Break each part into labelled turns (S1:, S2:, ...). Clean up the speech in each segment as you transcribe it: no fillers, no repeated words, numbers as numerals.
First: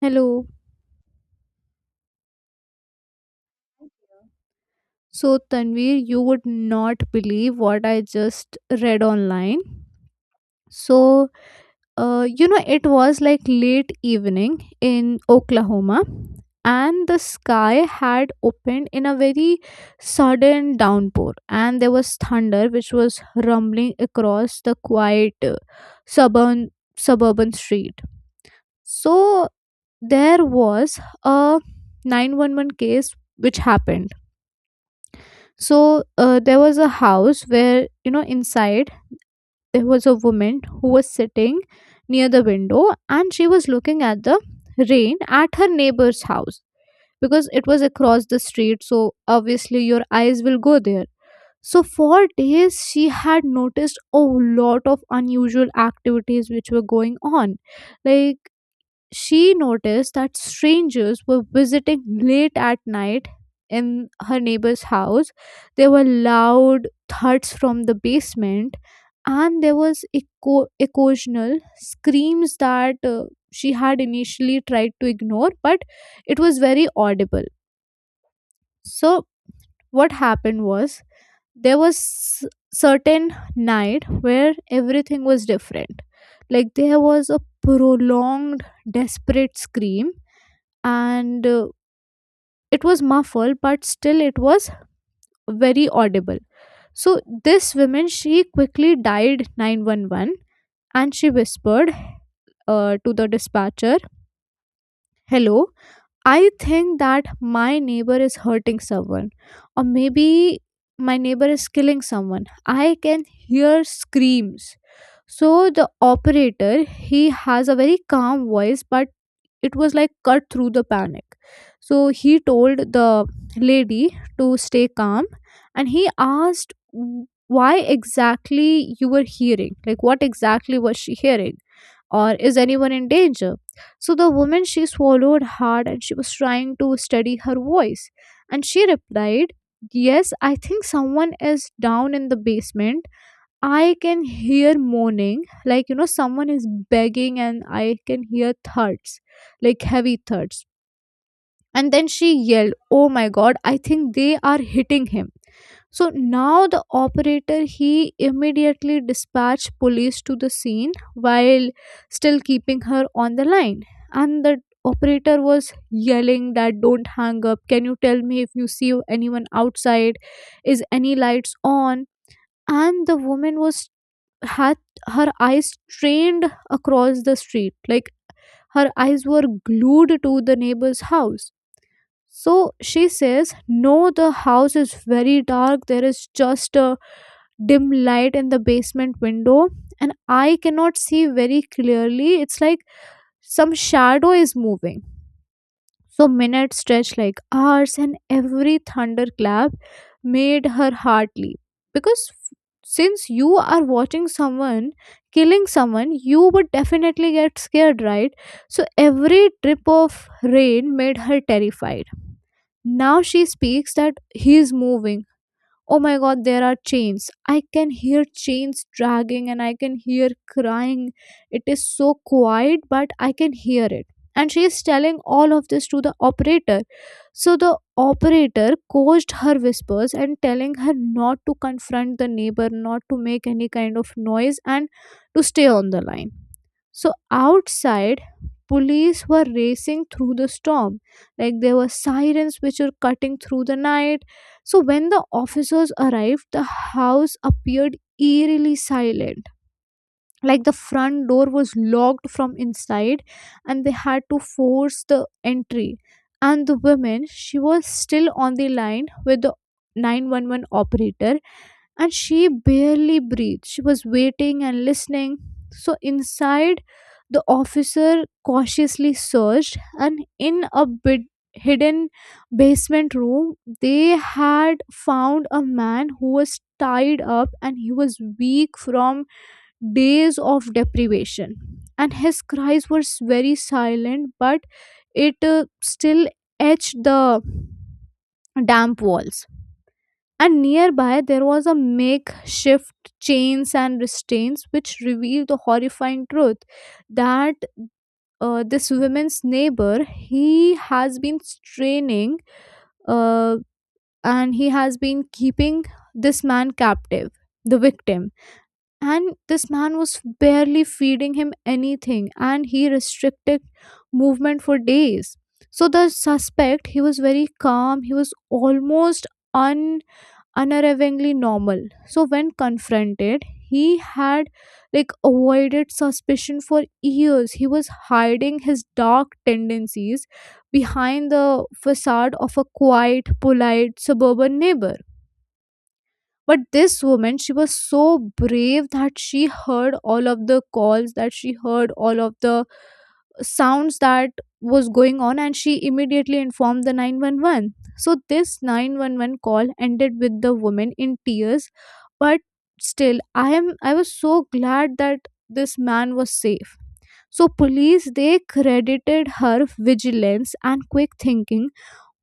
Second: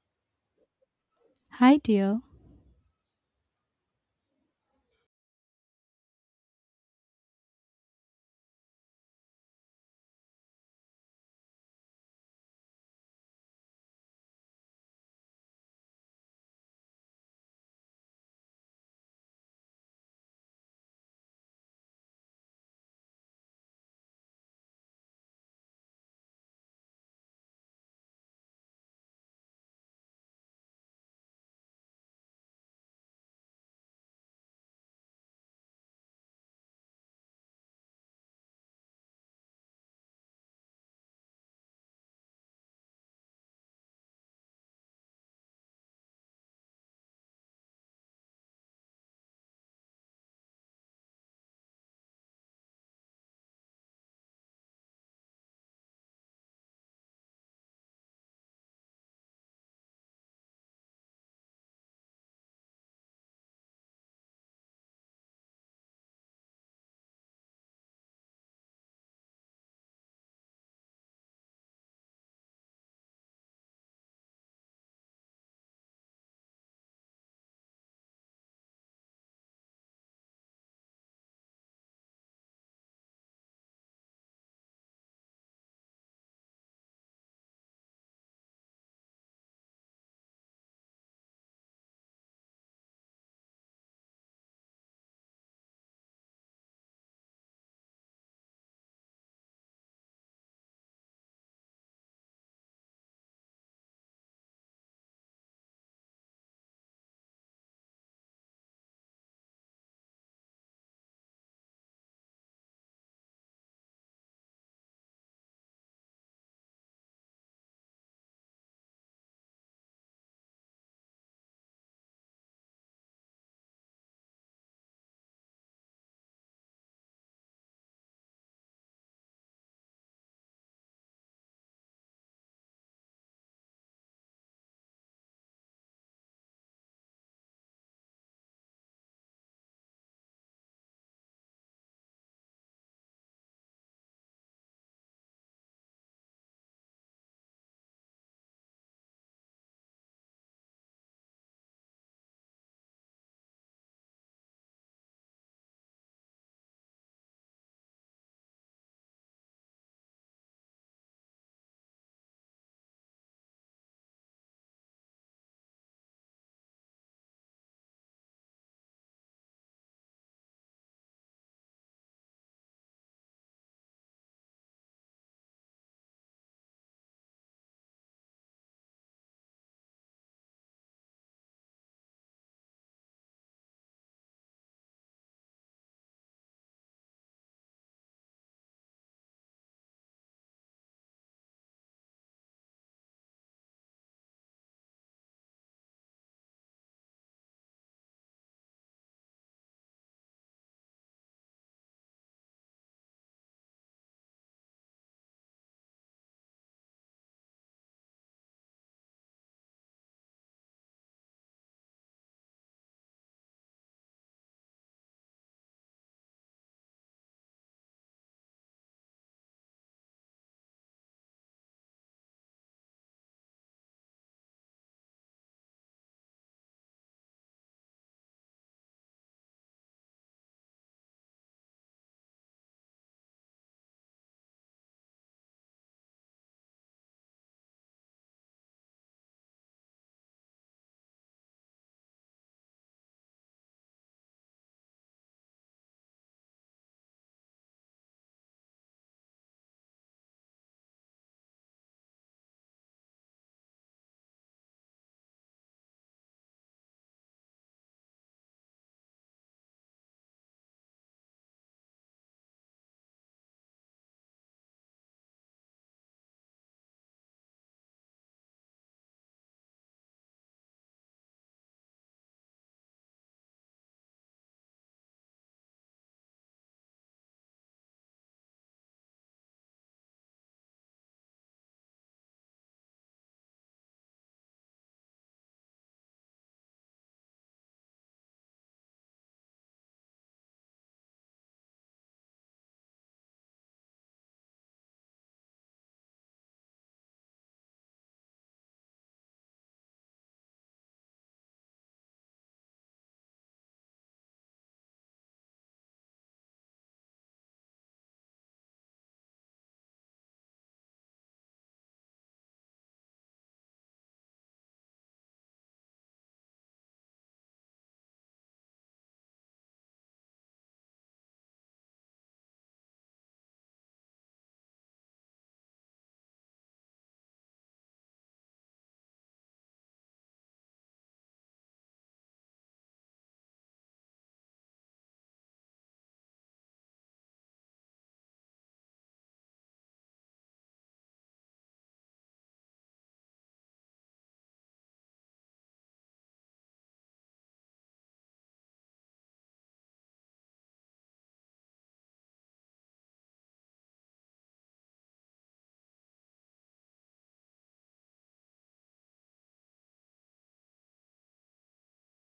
S1: Hello.
S2: Hi, dear.
S1: So, Tanvir, you would not believe what I just read online. So, it was like late evening in Oklahoma, and the sky had opened in a very sudden downpour, and there was thunder which was rumbling across the quiet suburban suburban street. So, there was a 911 case which happened. So there was a house where, you know, inside there was a woman who was sitting near the window and she was looking at the rain at her neighbor's house because it was across the street, so obviously your eyes will go there. So for days she had noticed a lot of unusual activities which were going on. Like, she noticed that strangers were visiting late at night in her neighbor's house. There were loud thuds from the basement, and there was occasional screams that, she had initially tried to ignore, but it was very audible. So, what happened was, there was s- certain night where everything was different. Like, there was a prolonged desperate scream, and it was muffled but still it was very audible. So this woman, she quickly dialed 911 and she whispered, to the dispatcher, hello, I think that my neighbor is hurting someone, or maybe my neighbor is killing someone. I can hear screams. So the operator, he has a very calm voice, but it was like cut through the panic. So he told the lady to stay calm, and he asked, why exactly you were hearing, like, what exactly was she hearing, or is anyone in danger. So the woman, she swallowed hard and she was trying to steady her voice, and she replied, yes, I think someone is down in the basement. I can hear moaning, like, you know, someone is begging, and I can hear thuds, like heavy thuds. And then she yelled, oh my god, I think they are hitting him. So now the operator, he immediately dispatched police to the scene while still keeping her on the line. And the operator was yelling that don't hang up. Can you tell me if you see anyone outside? Is any lights on? And the woman was, had her eyes strained across the street. Like, her eyes were glued to the neighbor's house. So she says, no, the house is very dark. There is just a dim light in the basement window, and I cannot see very clearly. It's like some shadow is moving. So minutes stretched like hours, and every thunderclap made her heart leap. Because since you are watching someone killing someone, you would definitely get scared, right? So every drip of rain made her terrified. Now she speaks that he is moving. Oh my god, there are chains, I can hear chains dragging, and I can hear crying. It is so quiet but I can hear it. And she is telling all of this to the operator. So the operator coached her whispers and telling her not to confront the neighbor, not to make any kind of noise, and to stay on the line. So outside, police were racing through the storm. Like, there were sirens which were cutting through the night. So when the officers arrived, the house appeared eerily silent. Like, the front door was locked from inside and they had to force the entry. And the woman, she was still on the line with the 911 operator, and she barely breathed. She was waiting and listening. So inside, the officer cautiously searched, and in a bit hidden basement room, they had found a man who was tied up and he was weak from days of deprivation. And his cries were very silent, but it, still etched the damp walls. And nearby there was a makeshift chains and restraints which revealed the horrifying truth that, this woman's neighbor, he has been straining, uh, and he has been keeping this man captive, the victim. And this man was barely feeding him anything and he restricted movement for days. So the suspect, he was very calm, he was almost unnervingly normal. So when confronted, he had like avoided suspicion for years. He was hiding his dark tendencies behind the facade of a quiet, polite suburban neighbor. But this woman, she was so brave that she heard all of the calls, that she heard all of the sounds that was going on, and she immediately informed the 911. So this 911 call ended with the woman in tears, but still, I was so glad that this man was safe. So police, they credited her vigilance and quick thinking,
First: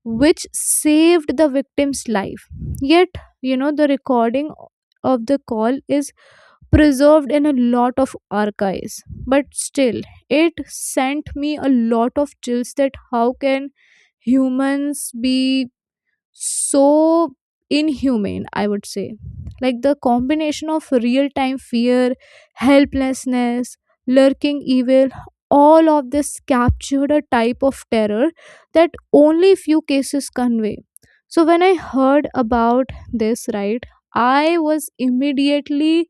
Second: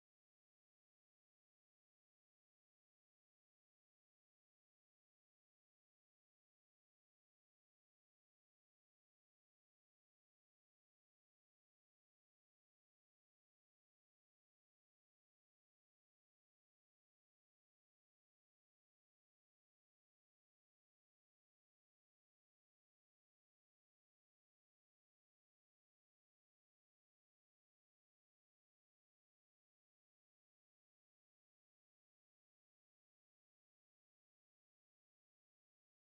S1: which saved the victim's life. Yet, you know, the recording of the call is preserved in a lot of archives. But still, it sent me a lot of chills, that how can humans be so inhumane, I would say. Like, the combination of real time fear, helplessness, lurking evil, all of this captured a type of terror that only few cases convey. So when I heard about this, right, I was immediately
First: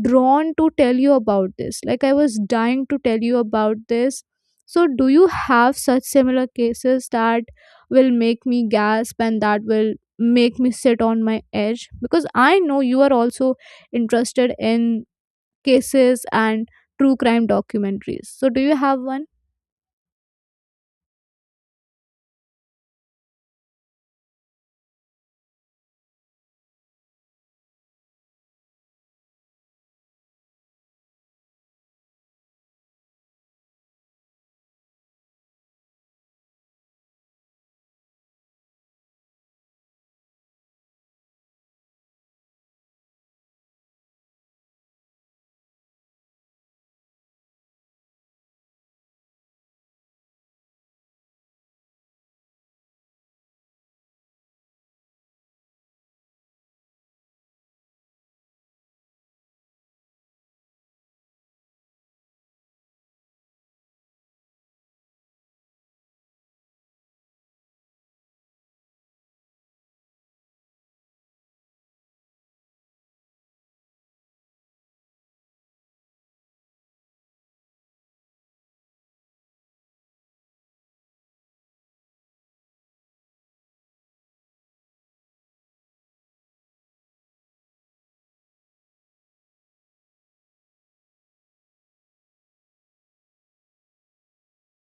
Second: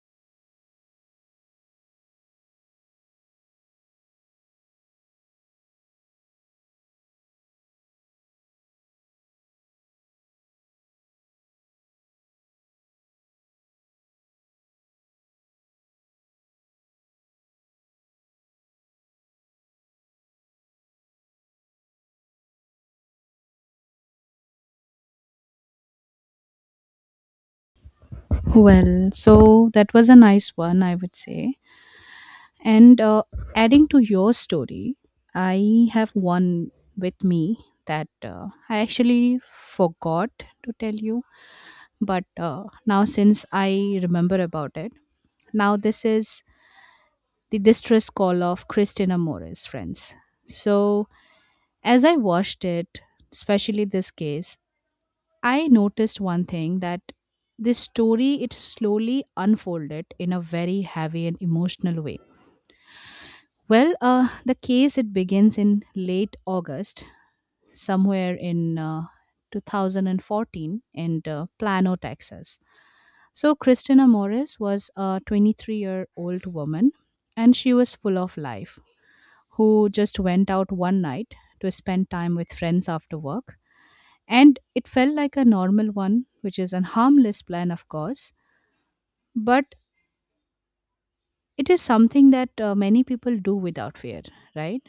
S1: drawn to tell you about this. Like, I was dying to tell you about this. So do you have such similar cases that will make me gasp and that will make me sit on my edge? Because I know you are also interested in cases and true crime documentaries. So do you have one?
S2: Well, so that was a nice one, I would say. And Adding to your story, I have one with me that I actually forgot to tell you, but now since I remember about it, now this is the distress call of Christina Morris, friends. So as I watched it, especially this case, I noticed one thing that this story it slowly unfolded in a very heavy and emotional way. The case it begins in late August, somewhere in 2014 in Plano, Texas. So Christina Morris was a 23-year-old woman, and she was full of life, who just went out one night to spend time with friends after work, and it felt like a normal one, which is a harmless plan, of course, but it is something that many people do without fear, right?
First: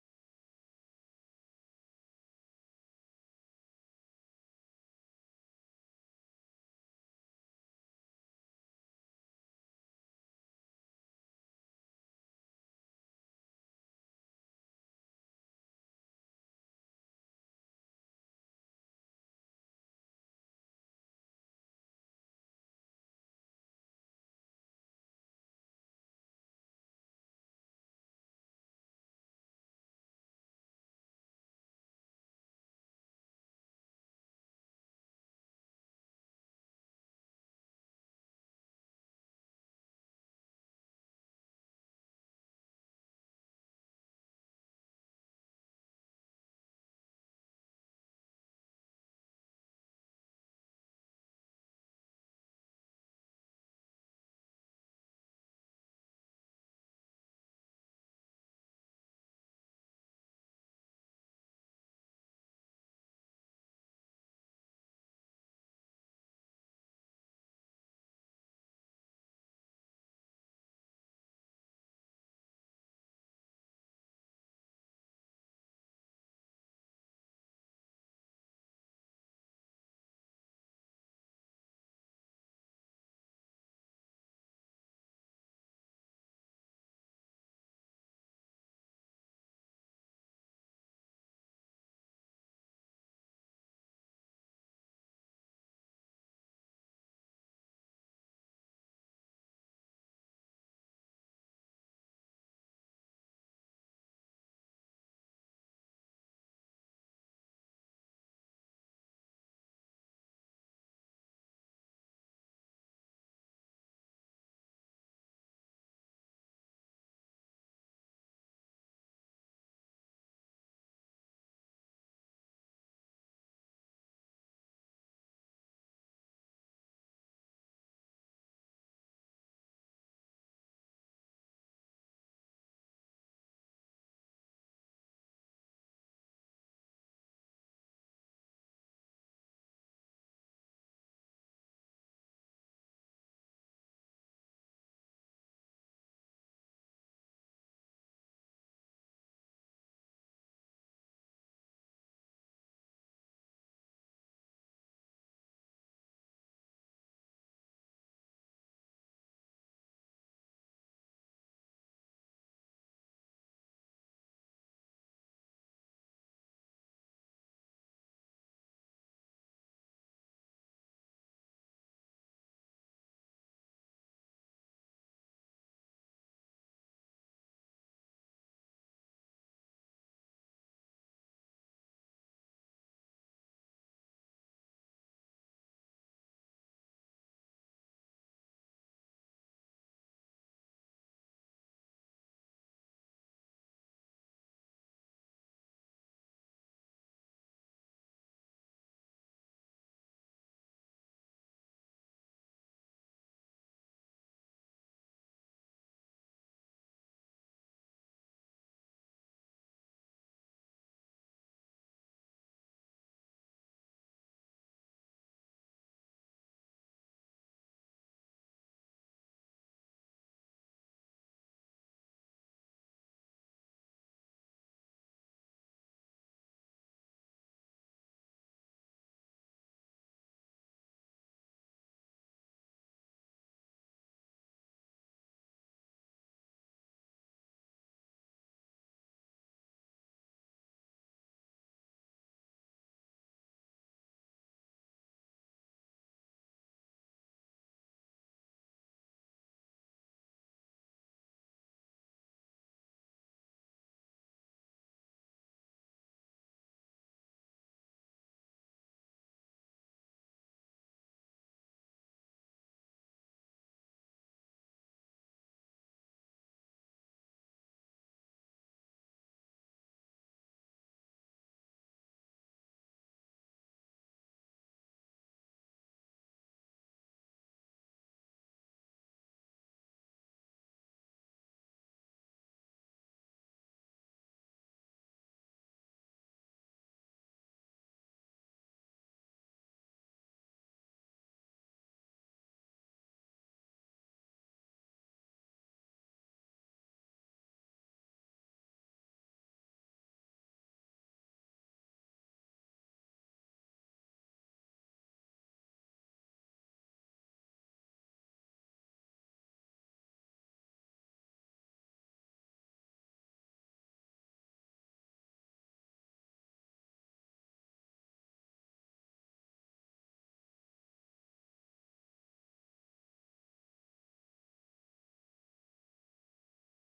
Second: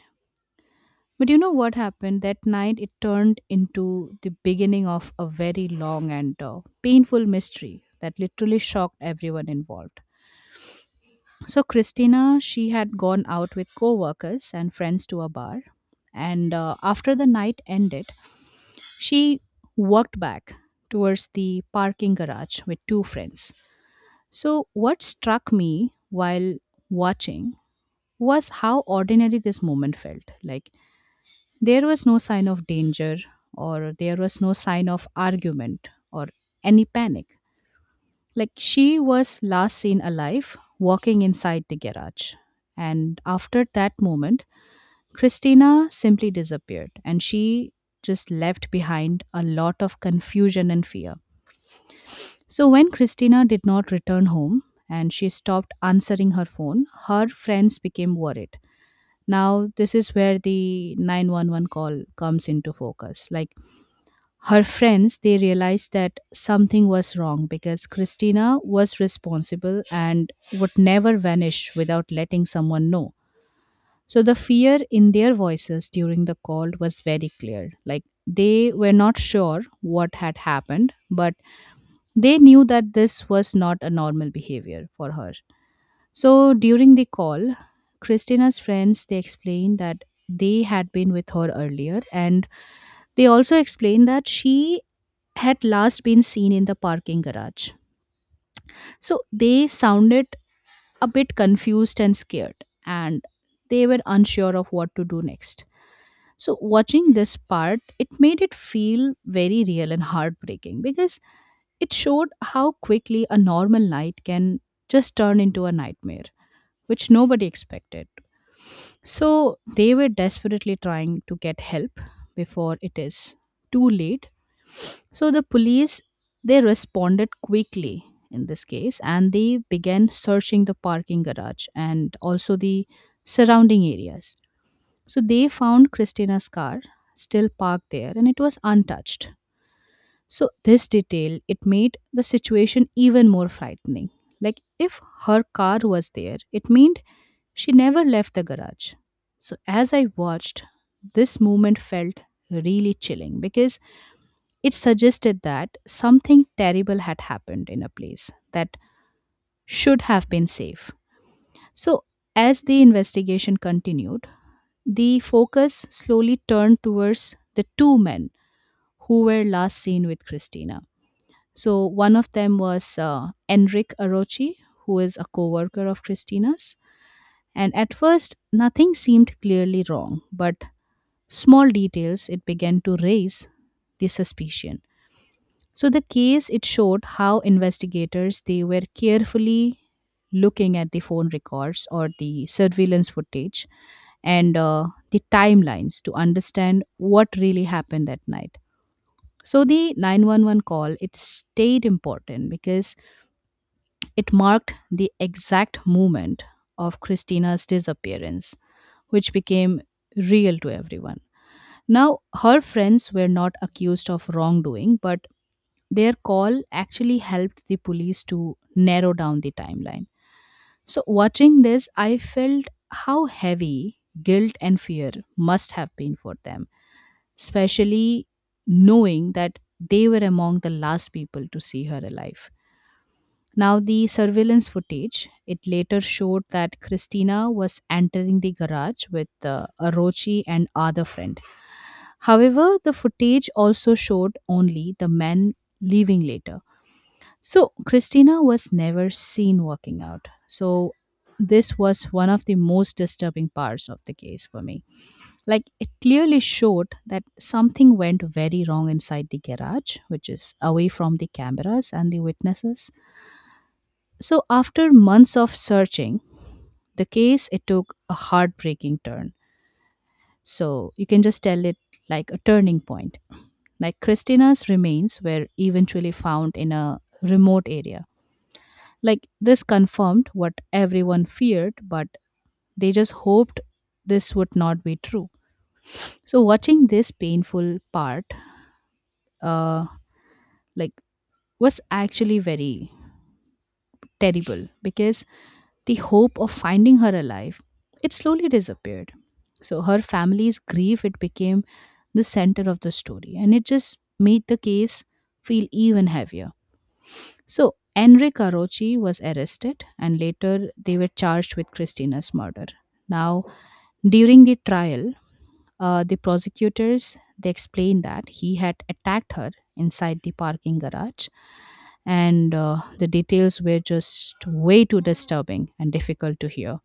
S2: But you know what happened? That night it turned into the beginning of a very long and painful mystery that literally shocked everyone involved. So, Christina, she had gone out with co workers and friends to a bar. And After the night ended, she walked back towards the parking garage with two friends. So, what struck me while watching was how ordinary this moment felt. Like, there was no sign of danger, or there was no sign of argument, or any panic. Like, she was last seen alive walking inside the garage. And after that moment, Christina simply disappeared, and she just left behind a lot of confusion and fear. So when Christina did not return home and she stopped answering her phone, her friends became worried. Now this is where the 911 call comes into focus. Like her friends, they realized that something was wrong because Christina was responsible and would never vanish without letting someone know. So the fear in their voices during the call was very clear. Like they were not sure what had happened, but they knew that this was not a normal behavior for her. So during the call, Christina's friends they explained that they had been with her earlier, and they also explained that she had last been seen in the parking garage. So they sounded a bit confused and scared, and they were unsure of what to do next. So watching this part, it made it feel very real and heartbreaking because it showed how quickly a normal night can just turn into a nightmare, which nobody expected. So they were desperately trying to get help before it is too late. So the police they responded quickly in this case, and they began searching the parking garage and also the surrounding areas. So they found Christina's car still parked there, and it was untouched. So, this detail, it made the situation even more frightening. Like, if her car was there, it meant she never left the garage. So, as I watched, this moment felt really chilling because it suggested that something terrible had happened in a place that should have been safe. So, as the investigation continued, the focus slowly turned towards the two men who were last seen with Christina. So one of them was Enric Arochi, who is a co-worker of Christina's. And at first, nothing seemed clearly wrong, but small details it began to raise the suspicion. So the case it showed how investigators they were carefully looking at the phone records or the surveillance footage and the timelines to understand what really happened that night. So the 911 call it stayed important because it marked the exact moment of Christina's disappearance, which became real to everyone. Now, her friends were not accused of wrongdoing, but their call actually helped the police to narrow down the timeline. So, watching this, I felt how heavy guilt and fear must have been for them, especially knowing that they were among the last people to see her alive. Now, the surveillance footage it later showed that Christina was entering the garage with Arochi and other friend. However, the footage also showed only the men leaving later. So Christina was never seen walking out. So this was one of the most disturbing parts of the case for me. Like it clearly showed that something went very wrong inside the garage, which is away from the cameras and the witnesses. So, after months of searching, the case it took a heartbreaking turn. So, you can just tell it like a turning point. Like Christina's remains were eventually found in a remote area. Like this confirmed what everyone feared, but they just hoped this would not be true. So, watching this painful part, uh, like was actually very terrible because the hope of finding her alive it slowly disappeared. So her family's grief it became the center of the story, and it just made the case feel even heavier. So Enrique Arochi was arrested, and later they were charged with Christina's murder. Now during the trial, the prosecutors they explained that he had attacked her inside the parking garage, and the details were just way too disturbing and difficult to hear.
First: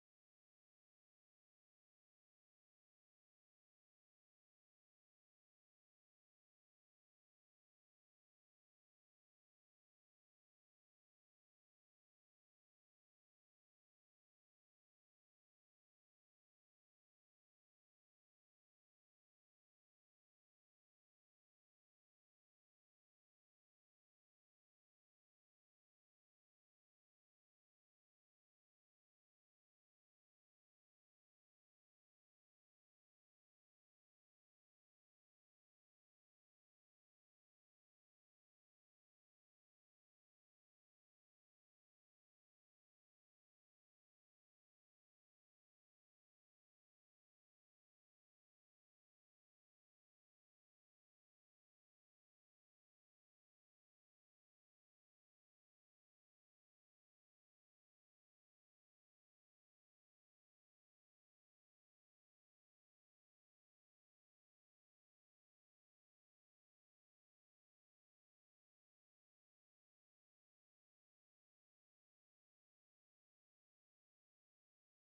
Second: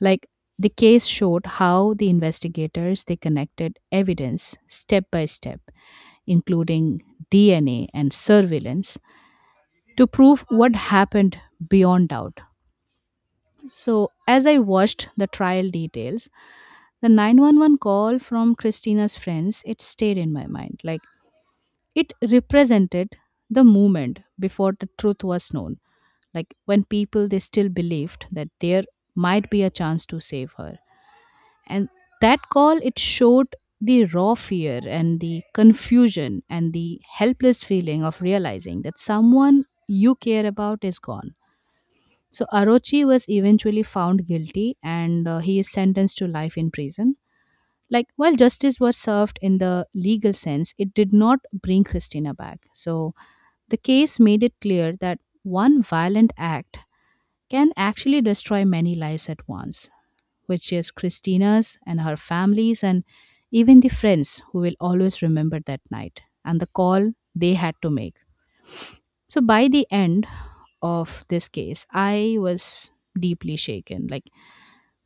S2: Like the case showed how the investigators they connected evidence step by step, including DNA and surveillance, to prove what happened beyond doubt. So as I watched the trial details, the 911 call from Christina's friends it stayed in my mind. Like it represented the moment before the truth was known, like when people they still believed that there might be a chance to save her. And that call it showed the raw fear and the confusion and the helpless feeling of realizing that someone you care about is gone. So Arochi was eventually found guilty, and he is sentenced to life in prison. Like while justice was served in the legal sense, it did not bring Christina back. So the case made it clear that one violent act can actually destroy many lives at once, which is Christina's and her family's and even the friends who will always remember that night and the call they had to make. So by the end of this case, I was deeply shaken. Like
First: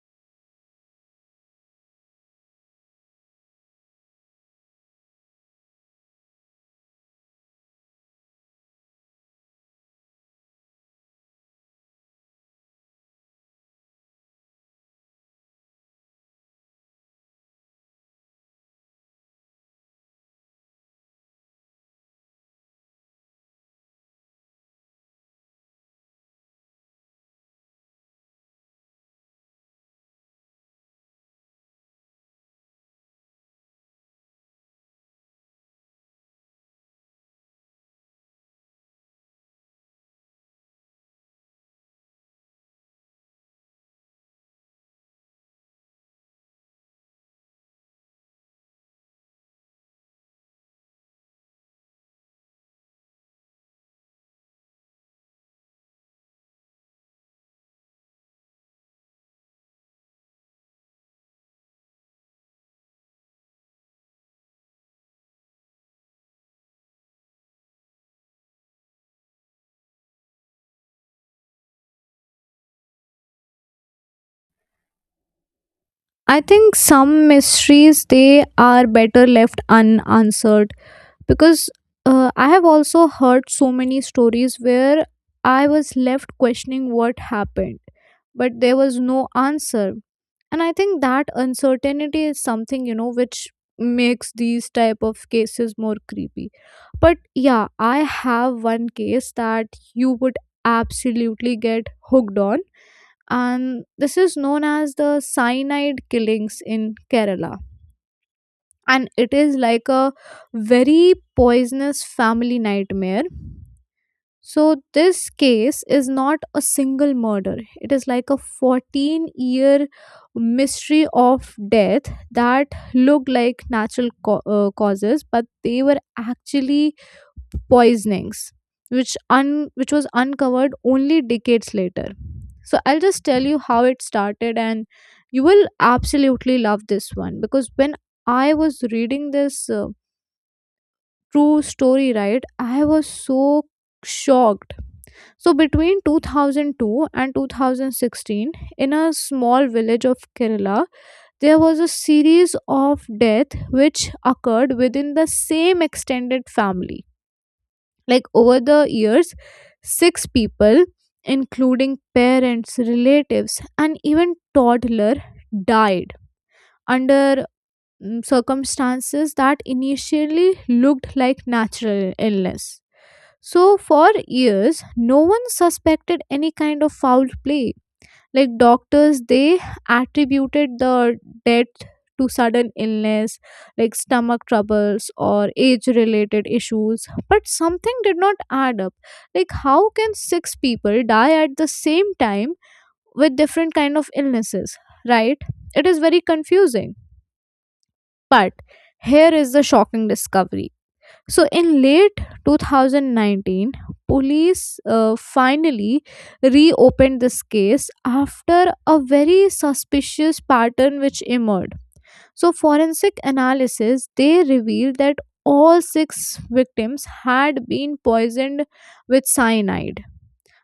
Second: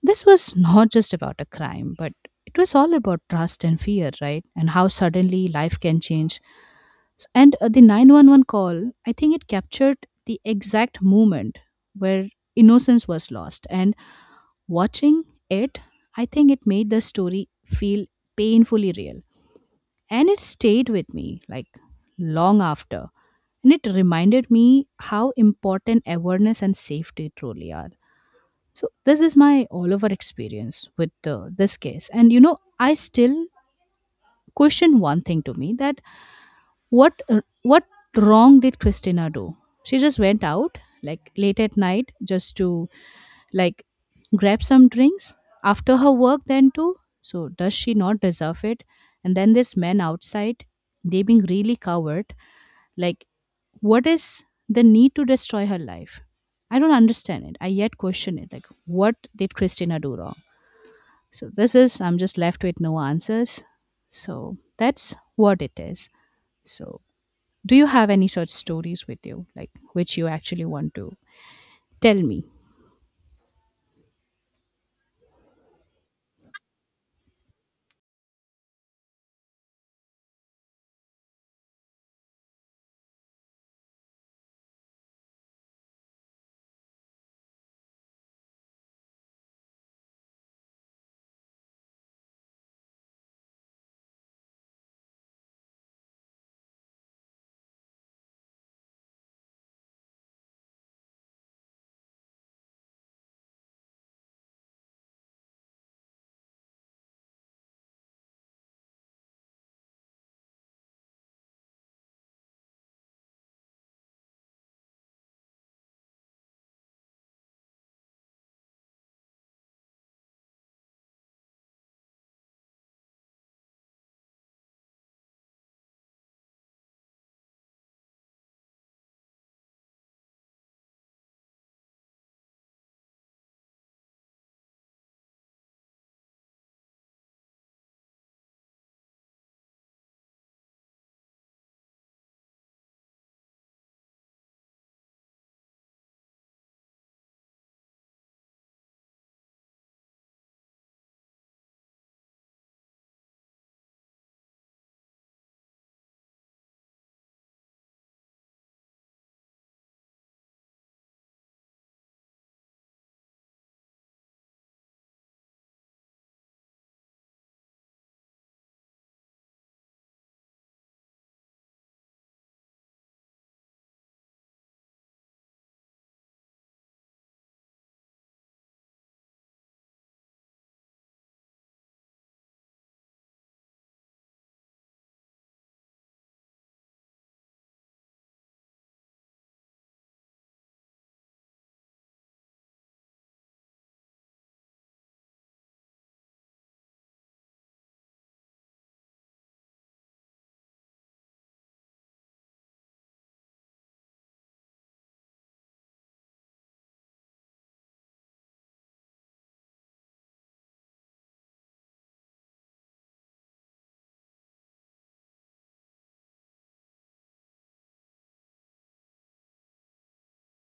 S2: this was not just about a crime, but it was all about trust and fear, right? And how suddenly life can change. S- And The 911 call, I think it captured the exact moment where innocence was lost. And watching it, I think it made the story feel painfully real. And it stayed with me like long after. And it reminded me how important awareness and safety truly are. So, this is my all over experience with this case. And you know, I still question one thing to me that what wrong did Christina do? She just went out like late at night just to like grab some drinks after her work then too. So does she not deserve it? And then this man outside, they being really coward. Like what is the need to destroy her life? I don't understand it. I yet question it. Like what did Christina do wrong? So this is, I'm just left with no answers. So that's what it is. So do you have any such stories with you, like which you actually want to tell me?
S1: I think some mysteries, they are better left unanswered. Because, I have also heard so many stories where I was left questioning what happened, but there was no answer. And I think that uncertainty is something, you know, which makes these type of cases more creepy. But yeah, I have one case that you would absolutely get hooked on, and this is known as the cyanide killings in Kerala, and it is like a very poisonous family nightmare. So, this case is not a single murder, it is like a 14-year mystery of death that look like natural causes, but they were actually poisonings. Which was uncovered only decades later. So I'll just tell you how it started, and you will absolutely love this one because when I was reading this, true story, right? I was so shocked. So between 2002 and 2016, in a small village of Kerala, there was a series of death which occurred within the same extended family. Like, over the years, six people, including parents, relatives, and even toddler, died under, circumstances that initially looked like natural illness. So, for years, no one suspected any kind of foul play. Like, doctors, they attributed the death to sudden illness, like stomach troubles or age related issues. But something did not add up. Like, how can six people die at the same time with different kind of illnesses, right? It is very confusing. But here is the shocking discovery. So in late 2019, police, finally reopened this case after a very suspicious pattern which emerged. So forensic analysis, they revealed that all six victims had been poisoned with cyanide,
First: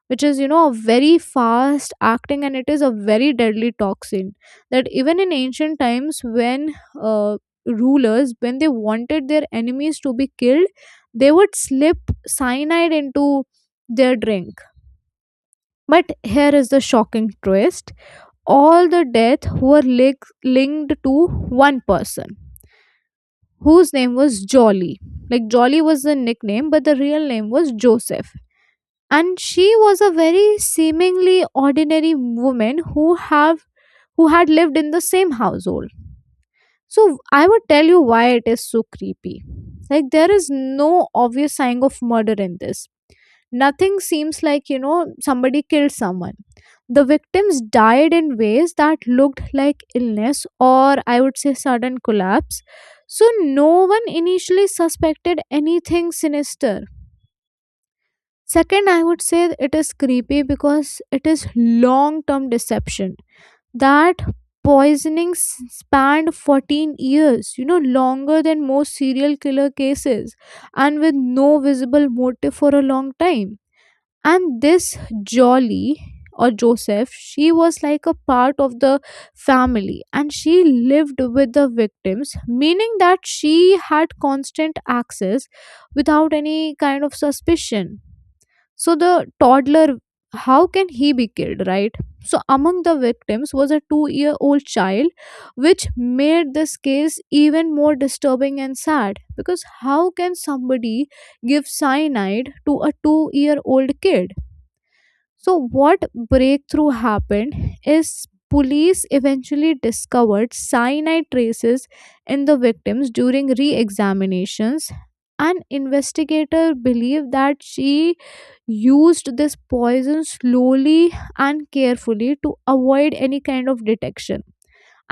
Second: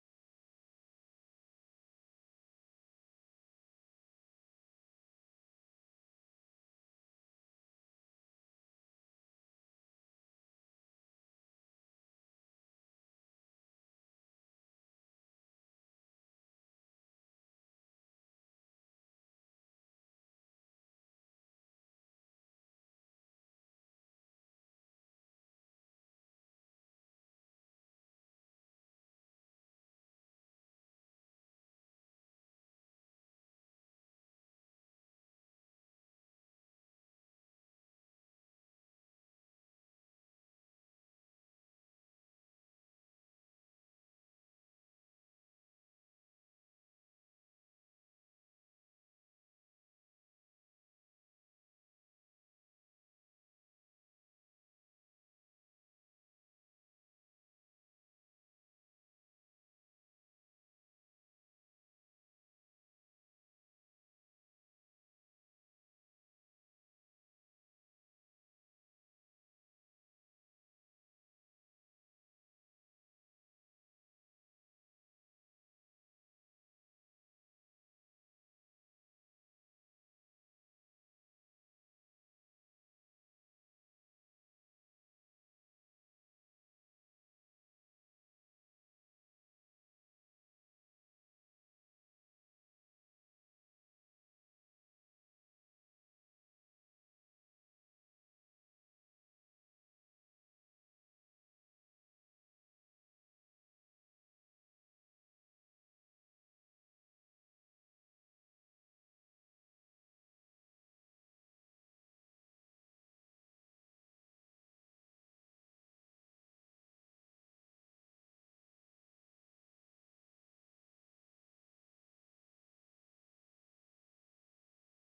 S1: which is, you know, a very fast acting and it is a very deadly toxin, that even in ancient times, when, uh, rulers when they wanted their enemies to be killed, they would slip cyanide into their drink. But here is the shocking twist. All the deaths were linked to one person whose name was Jolly. Like, Jolly was the nickname, but the real name was Joseph. And she was a very seemingly ordinary woman who had lived in the same household. So, I would tell you why it is so creepy. Like, there is no obvious sign of murder in this. Nothing seems like, you know, somebody killed someone. The victims died in ways that looked like illness, or, I would say, sudden collapse. So no one initially suspected anything sinister. Second, I would say it is creepy because it is long term deception. That poisoning spanned 14 years, you know, longer than most serial killer cases, and with no visible motive for a long time. And this Jolly, or Joseph, she was like a part of the family and she lived with the victims, meaning that she had constant access without any kind of suspicion. So the toddler, how can he be killed, right? So among the victims was a 2-year old child, which made this case even more disturbing and sad, because how can somebody give cyanide to a 2-year old kid? So, what breakthrough happened is, police eventually discovered cyanide traces in the victims during re examinations. And investigator believe that she used this poison slowly and carefully to avoid any kind of detection.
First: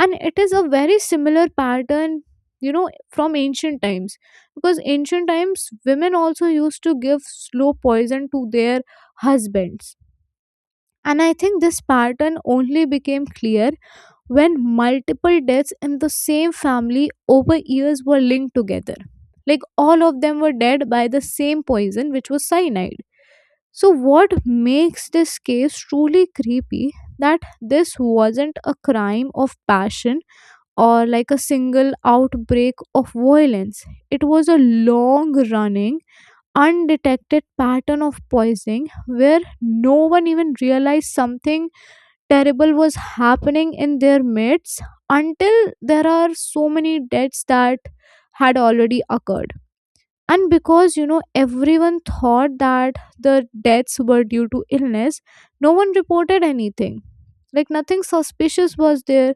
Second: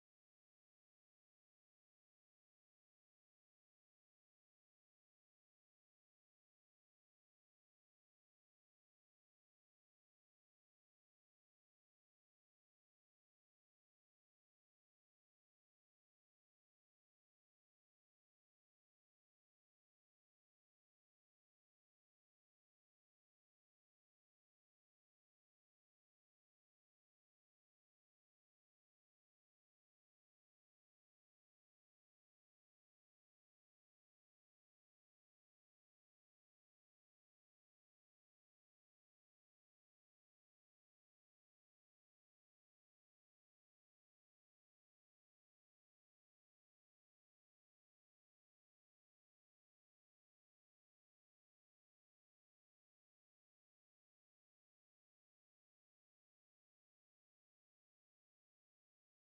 S1: And it is a very similar pattern, you know, from ancient times. Because ancient times, women also used to give slow poison to their husbands. And I think this pattern only became clear when multiple deaths in the same family over years were linked together. Like, all of them were dead by the same poison, which was cyanide. So, what makes this case truly creepy, that this wasn't a crime of passion or like a single outbreak of violence. It was a long running, undetected pattern of poisoning where no one even realized something terrible was happening in their midst until there are so many deaths that had already occurred. And because, you know, everyone thought that the deaths were due to illness, no one reported anything. Like, nothing suspicious was there.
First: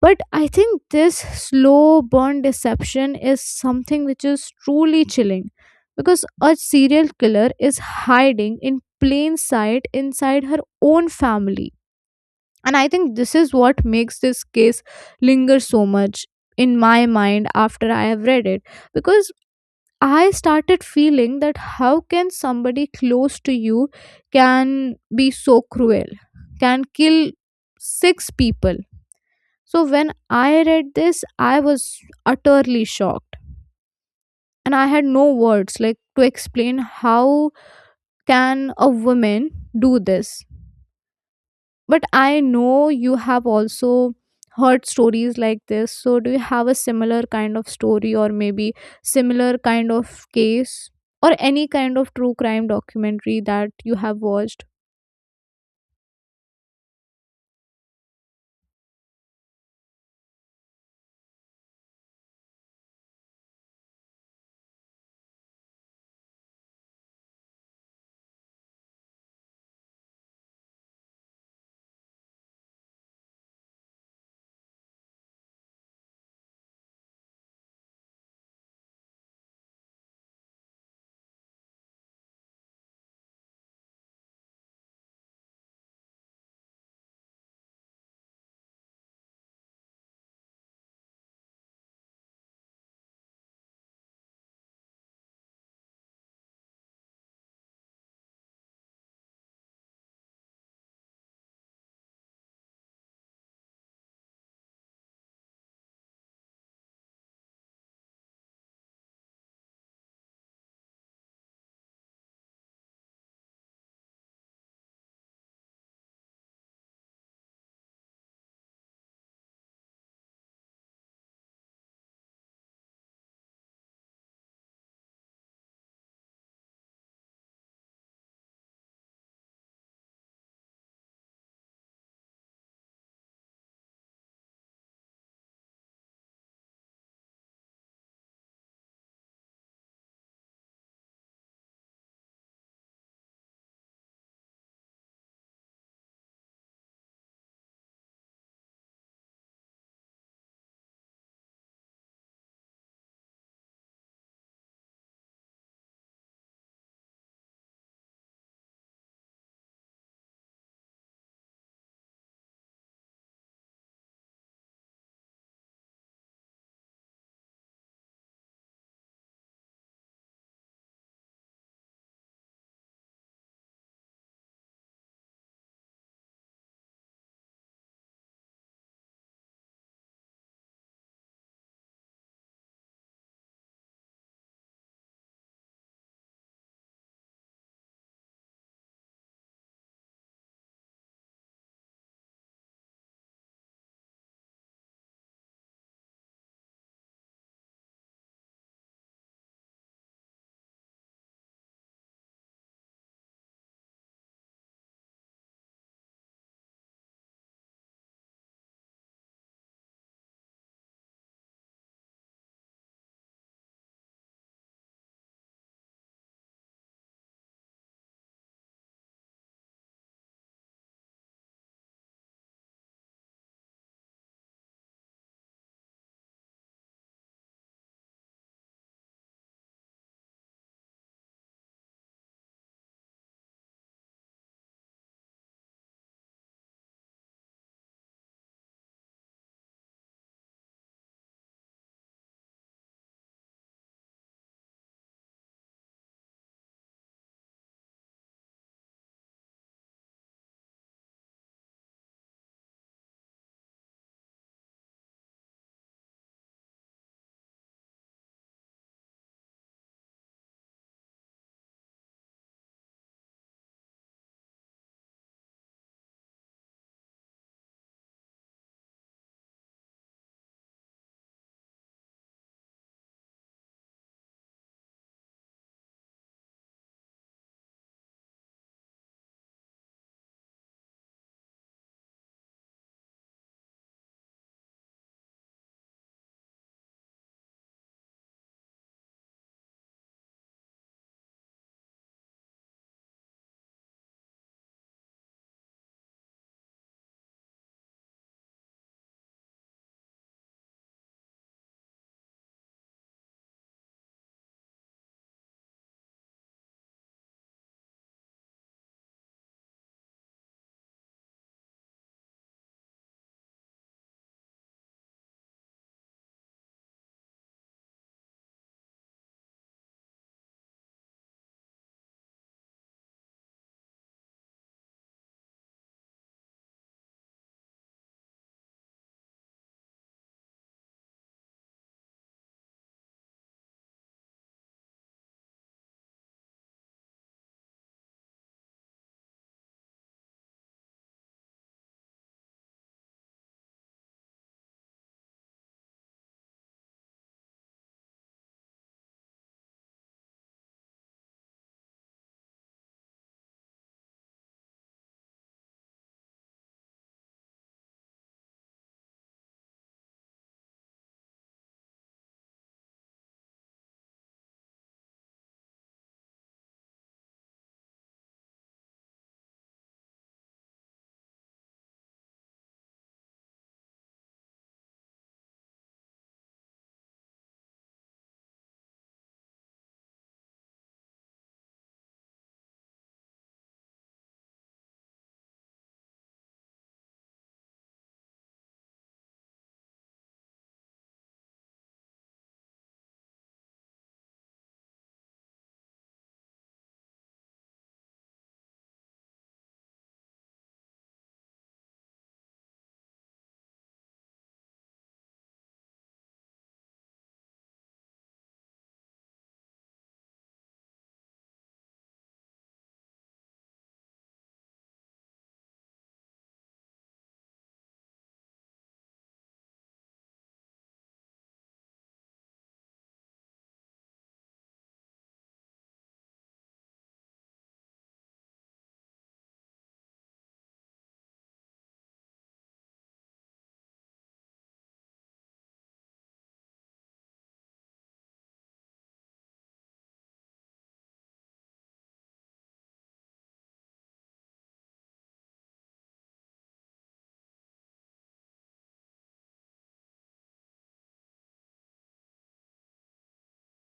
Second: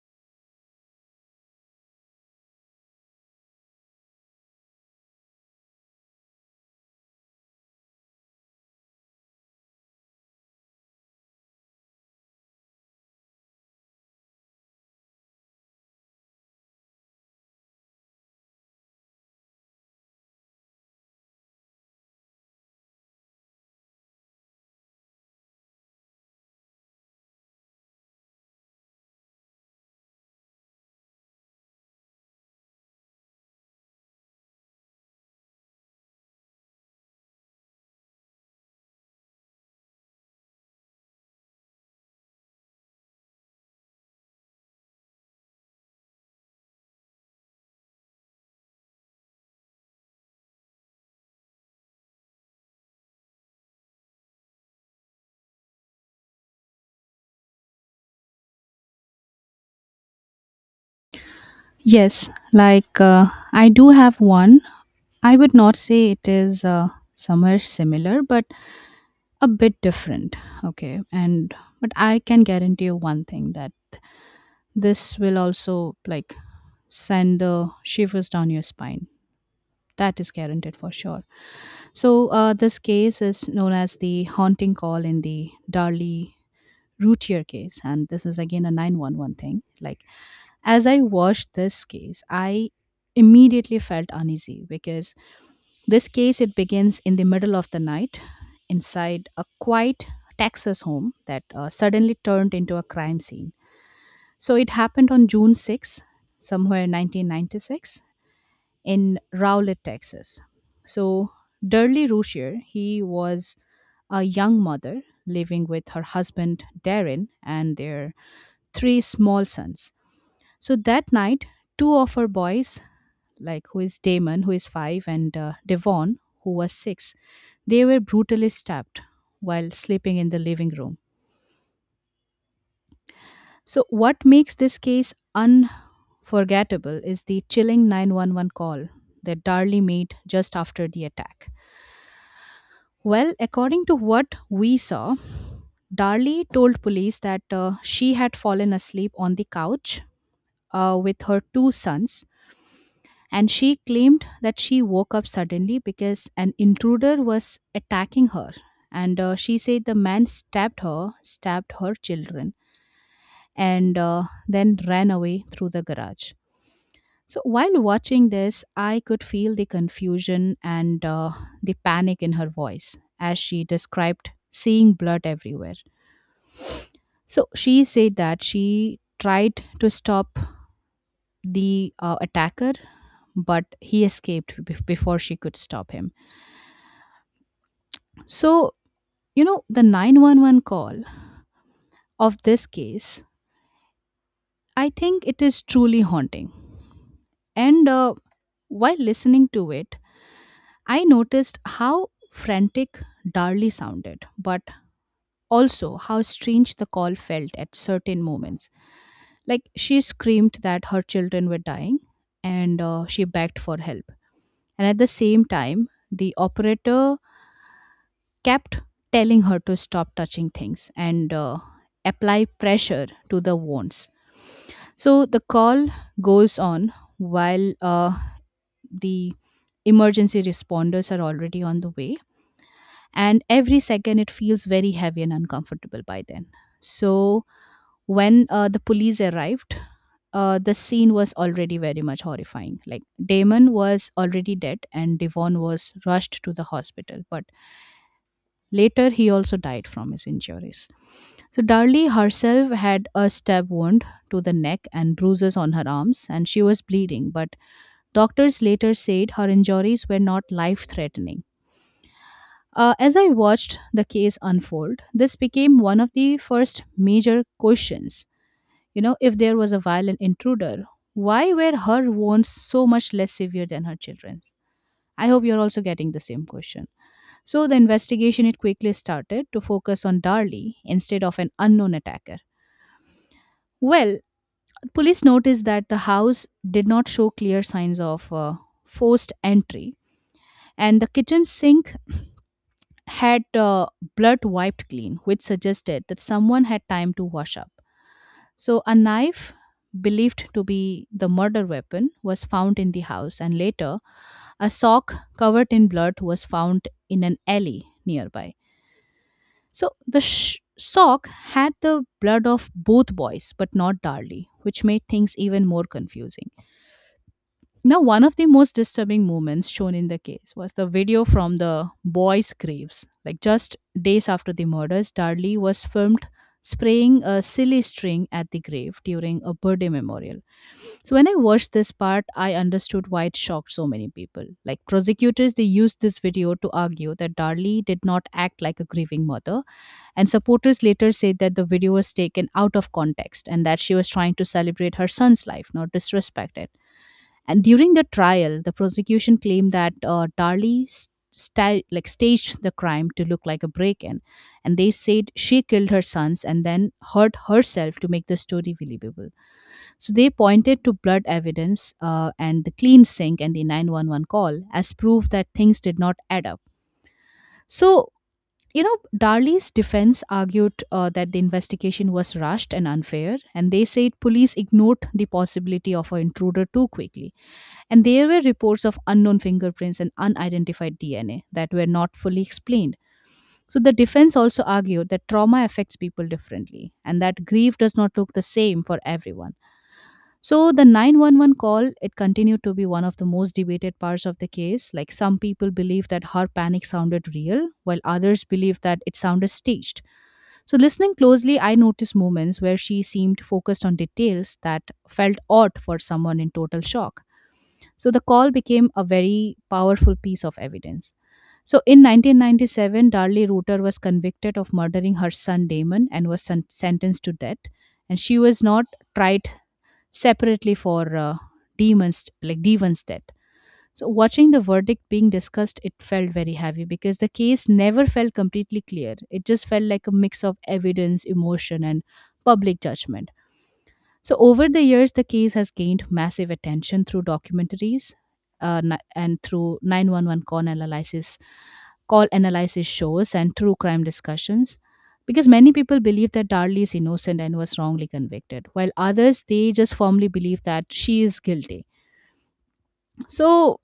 S1: But I think this slow burn deception is something which is truly chilling, because a serial killer is hiding in plain sight inside her own family. And I think this is what makes this case linger so much in my mind after I have read it. Because I started feeling that how can somebody close to you can be so cruel, can kill six people. So when I read this, I was utterly shocked. And I had no words, like, to explain how can a woman do this. But I know you have also heard stories like this. So, do you have a similar kind of story, or maybe similar kind of case, or any kind of true crime documentary that you have watched?
S2: Yes, like I do have one. I would not say it is somewhere similar, but a bit different. Okay, and but I can guarantee you one thing that this will also like send shivers down your spine. That is guaranteed for sure. So this case is known as the haunting call in the Darley Routier case, and this is again a 911 thing. Like, as I watched this case, I immediately felt uneasy because this case it begins in the middle of the night inside a quiet Texas home that suddenly turned into a crime scene. So it happened on June 6, somewhere 1996 in Rowlett, Texas. So Durley Routier, he was a young mother living with her husband Darren and their three small sons. So that night, two of her boys, like who is Damon, who is five, and Devon, who was six, they were brutally stabbed while sleeping in the living room. So, what makes this case unforgettable is the chilling 911 call that Darley made just after the attack. Well, according to what we saw, Darley told police that she had fallen asleep on the couch with her two sons, and she claimed that she woke up suddenly because an intruder was attacking her. And she said the man stabbed her children, and then ran away through the garage. So while watching this, I could feel the confusion and the panic in her voice as she described seeing blood everywhere. So she said that she tried to stop the attacker, but he escaped before she could stop him. So, the 911 call of this case, I think it is truly haunting. And While listening to it, I noticed how frantic Darley sounded, but also how strange the call felt at certain moments. Like she screamed that her children were dying and she begged for help. And at the same time, the operator kept telling her to stop touching things and apply pressure to the wounds. So the call goes on while the emergency responders are already on the way, and every second it feels very heavy and uncomfortable by then. So when the police arrived, the scene was already very much horrifying. Like Damon was already dead, and Devon was rushed to the hospital, but later he also died from his injuries. So Darlie herself had a stab wound to the neck and bruises on her arms, and she was bleeding. But doctors later said her injuries were not life threatening. As I watched the case unfold, this became one of the first major questions. You know, if there was a violent intruder, why were her wounds so much less severe than her children's? I hope you're also getting the same question. So the investigation it quickly started to focus on Darlie instead of an unknown attacker. Well, police noticed that the house did not show clear signs of forced entry, and the kitchen sink had blood wiped clean, which suggested that someone had time to wash up. So, a knife believed to be the murder weapon was found in the house, and later, a sock covered in blood was found in an alley nearby. So, the sock had the blood of both boys, but not Darley, which made things even more confusing. Now, one of the most disturbing moments shown in the case was the video from the boys' graves. Like just days after the murders, Darley was filmed spraying a silly string at the grave during a birthday memorial. So when I watched this part, I understood why it shocked so many people. Like prosecutors, they used this video to argue that Darley did not act like a grieving mother, and supporters later said that the video was taken out of context and that she was trying to celebrate her son's life, not disrespect it. And during the trial, the prosecution claimed that like staged the crime to look like a break-in, and they said she killed her sons and then hurt herself to make the story believable. So they pointed to blood evidence and the clean sink and the 911 call as proof that things did not add up. So Darley's defense argued that the investigation was rushed and unfair, and they said police ignored the possibility of an intruder too quickly. And there were reports of unknown fingerprints and unidentified DNA that were not fully explained. So the defense also argued that trauma affects people differently and that grief does not look the same for everyone. So the 911 call it continued to be one of the most debated parts of the case. Like some people believe that her panic sounded real while others believe that it sounded staged. So, listening closely, I noticed moments where she seemed focused on details that felt odd for someone in total shock. So the call became a very powerful piece of evidence. So in 1997, Darley Rooter was convicted of murdering her son Damon and was sentenced to death. And she was not tried separately for Damon's like Devon's death. So watching the verdict being discussed, it felt very heavy because the case never felt completely clear. It just felt like a mix of evidence, emotion, and public judgment. So, over the years, the case has gained massive attention through documentaries and through 911 call analysis shows and true crime discussions because many people believe that Darlie is innocent and was wrongly convicted, while others they just firmly believe that she is guilty. So,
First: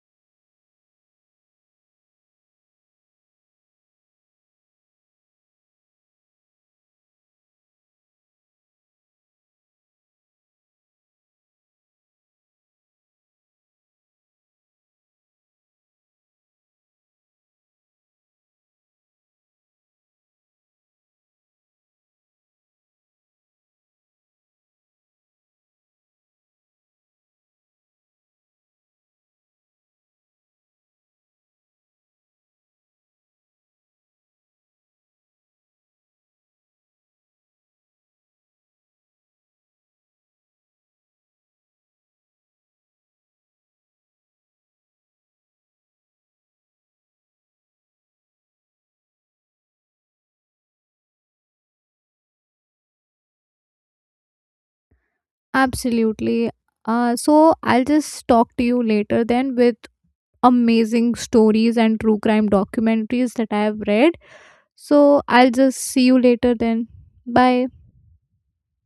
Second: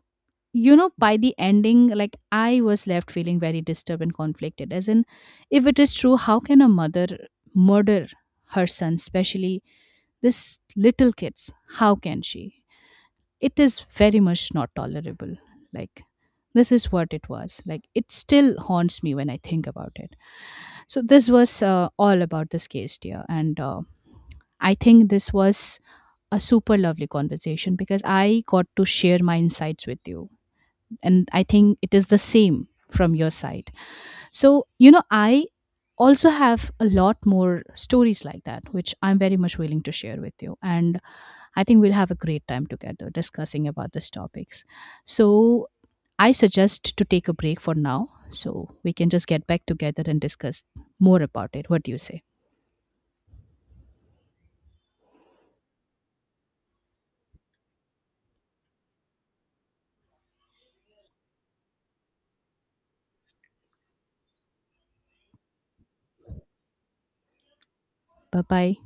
S2: by the ending, like I was left feeling very disturbed and conflicted. As in, if it is true, how can a mother murder her son, especially this little kids? How can she? It is very much not tolerable. Like this is what it was. Like it still haunts me when I think about it. So this was all about this case, dear, and I think this was a super lovely conversation because I got to share my insights with you, and I think it is the same from your side. So you know, I also have a lot more stories like that which I'm very much willing to share with you, and I think we'll have a great time together discussing about these topics. So I suggest to take a break for now, so we can just get back together and discuss more about it. What do you say?
S1: Absolutely. So, I'll just talk to you later then with amazing stories and true crime documentaries that I have read. So, I'll just see you later then. Bye.
S2: Bye bye.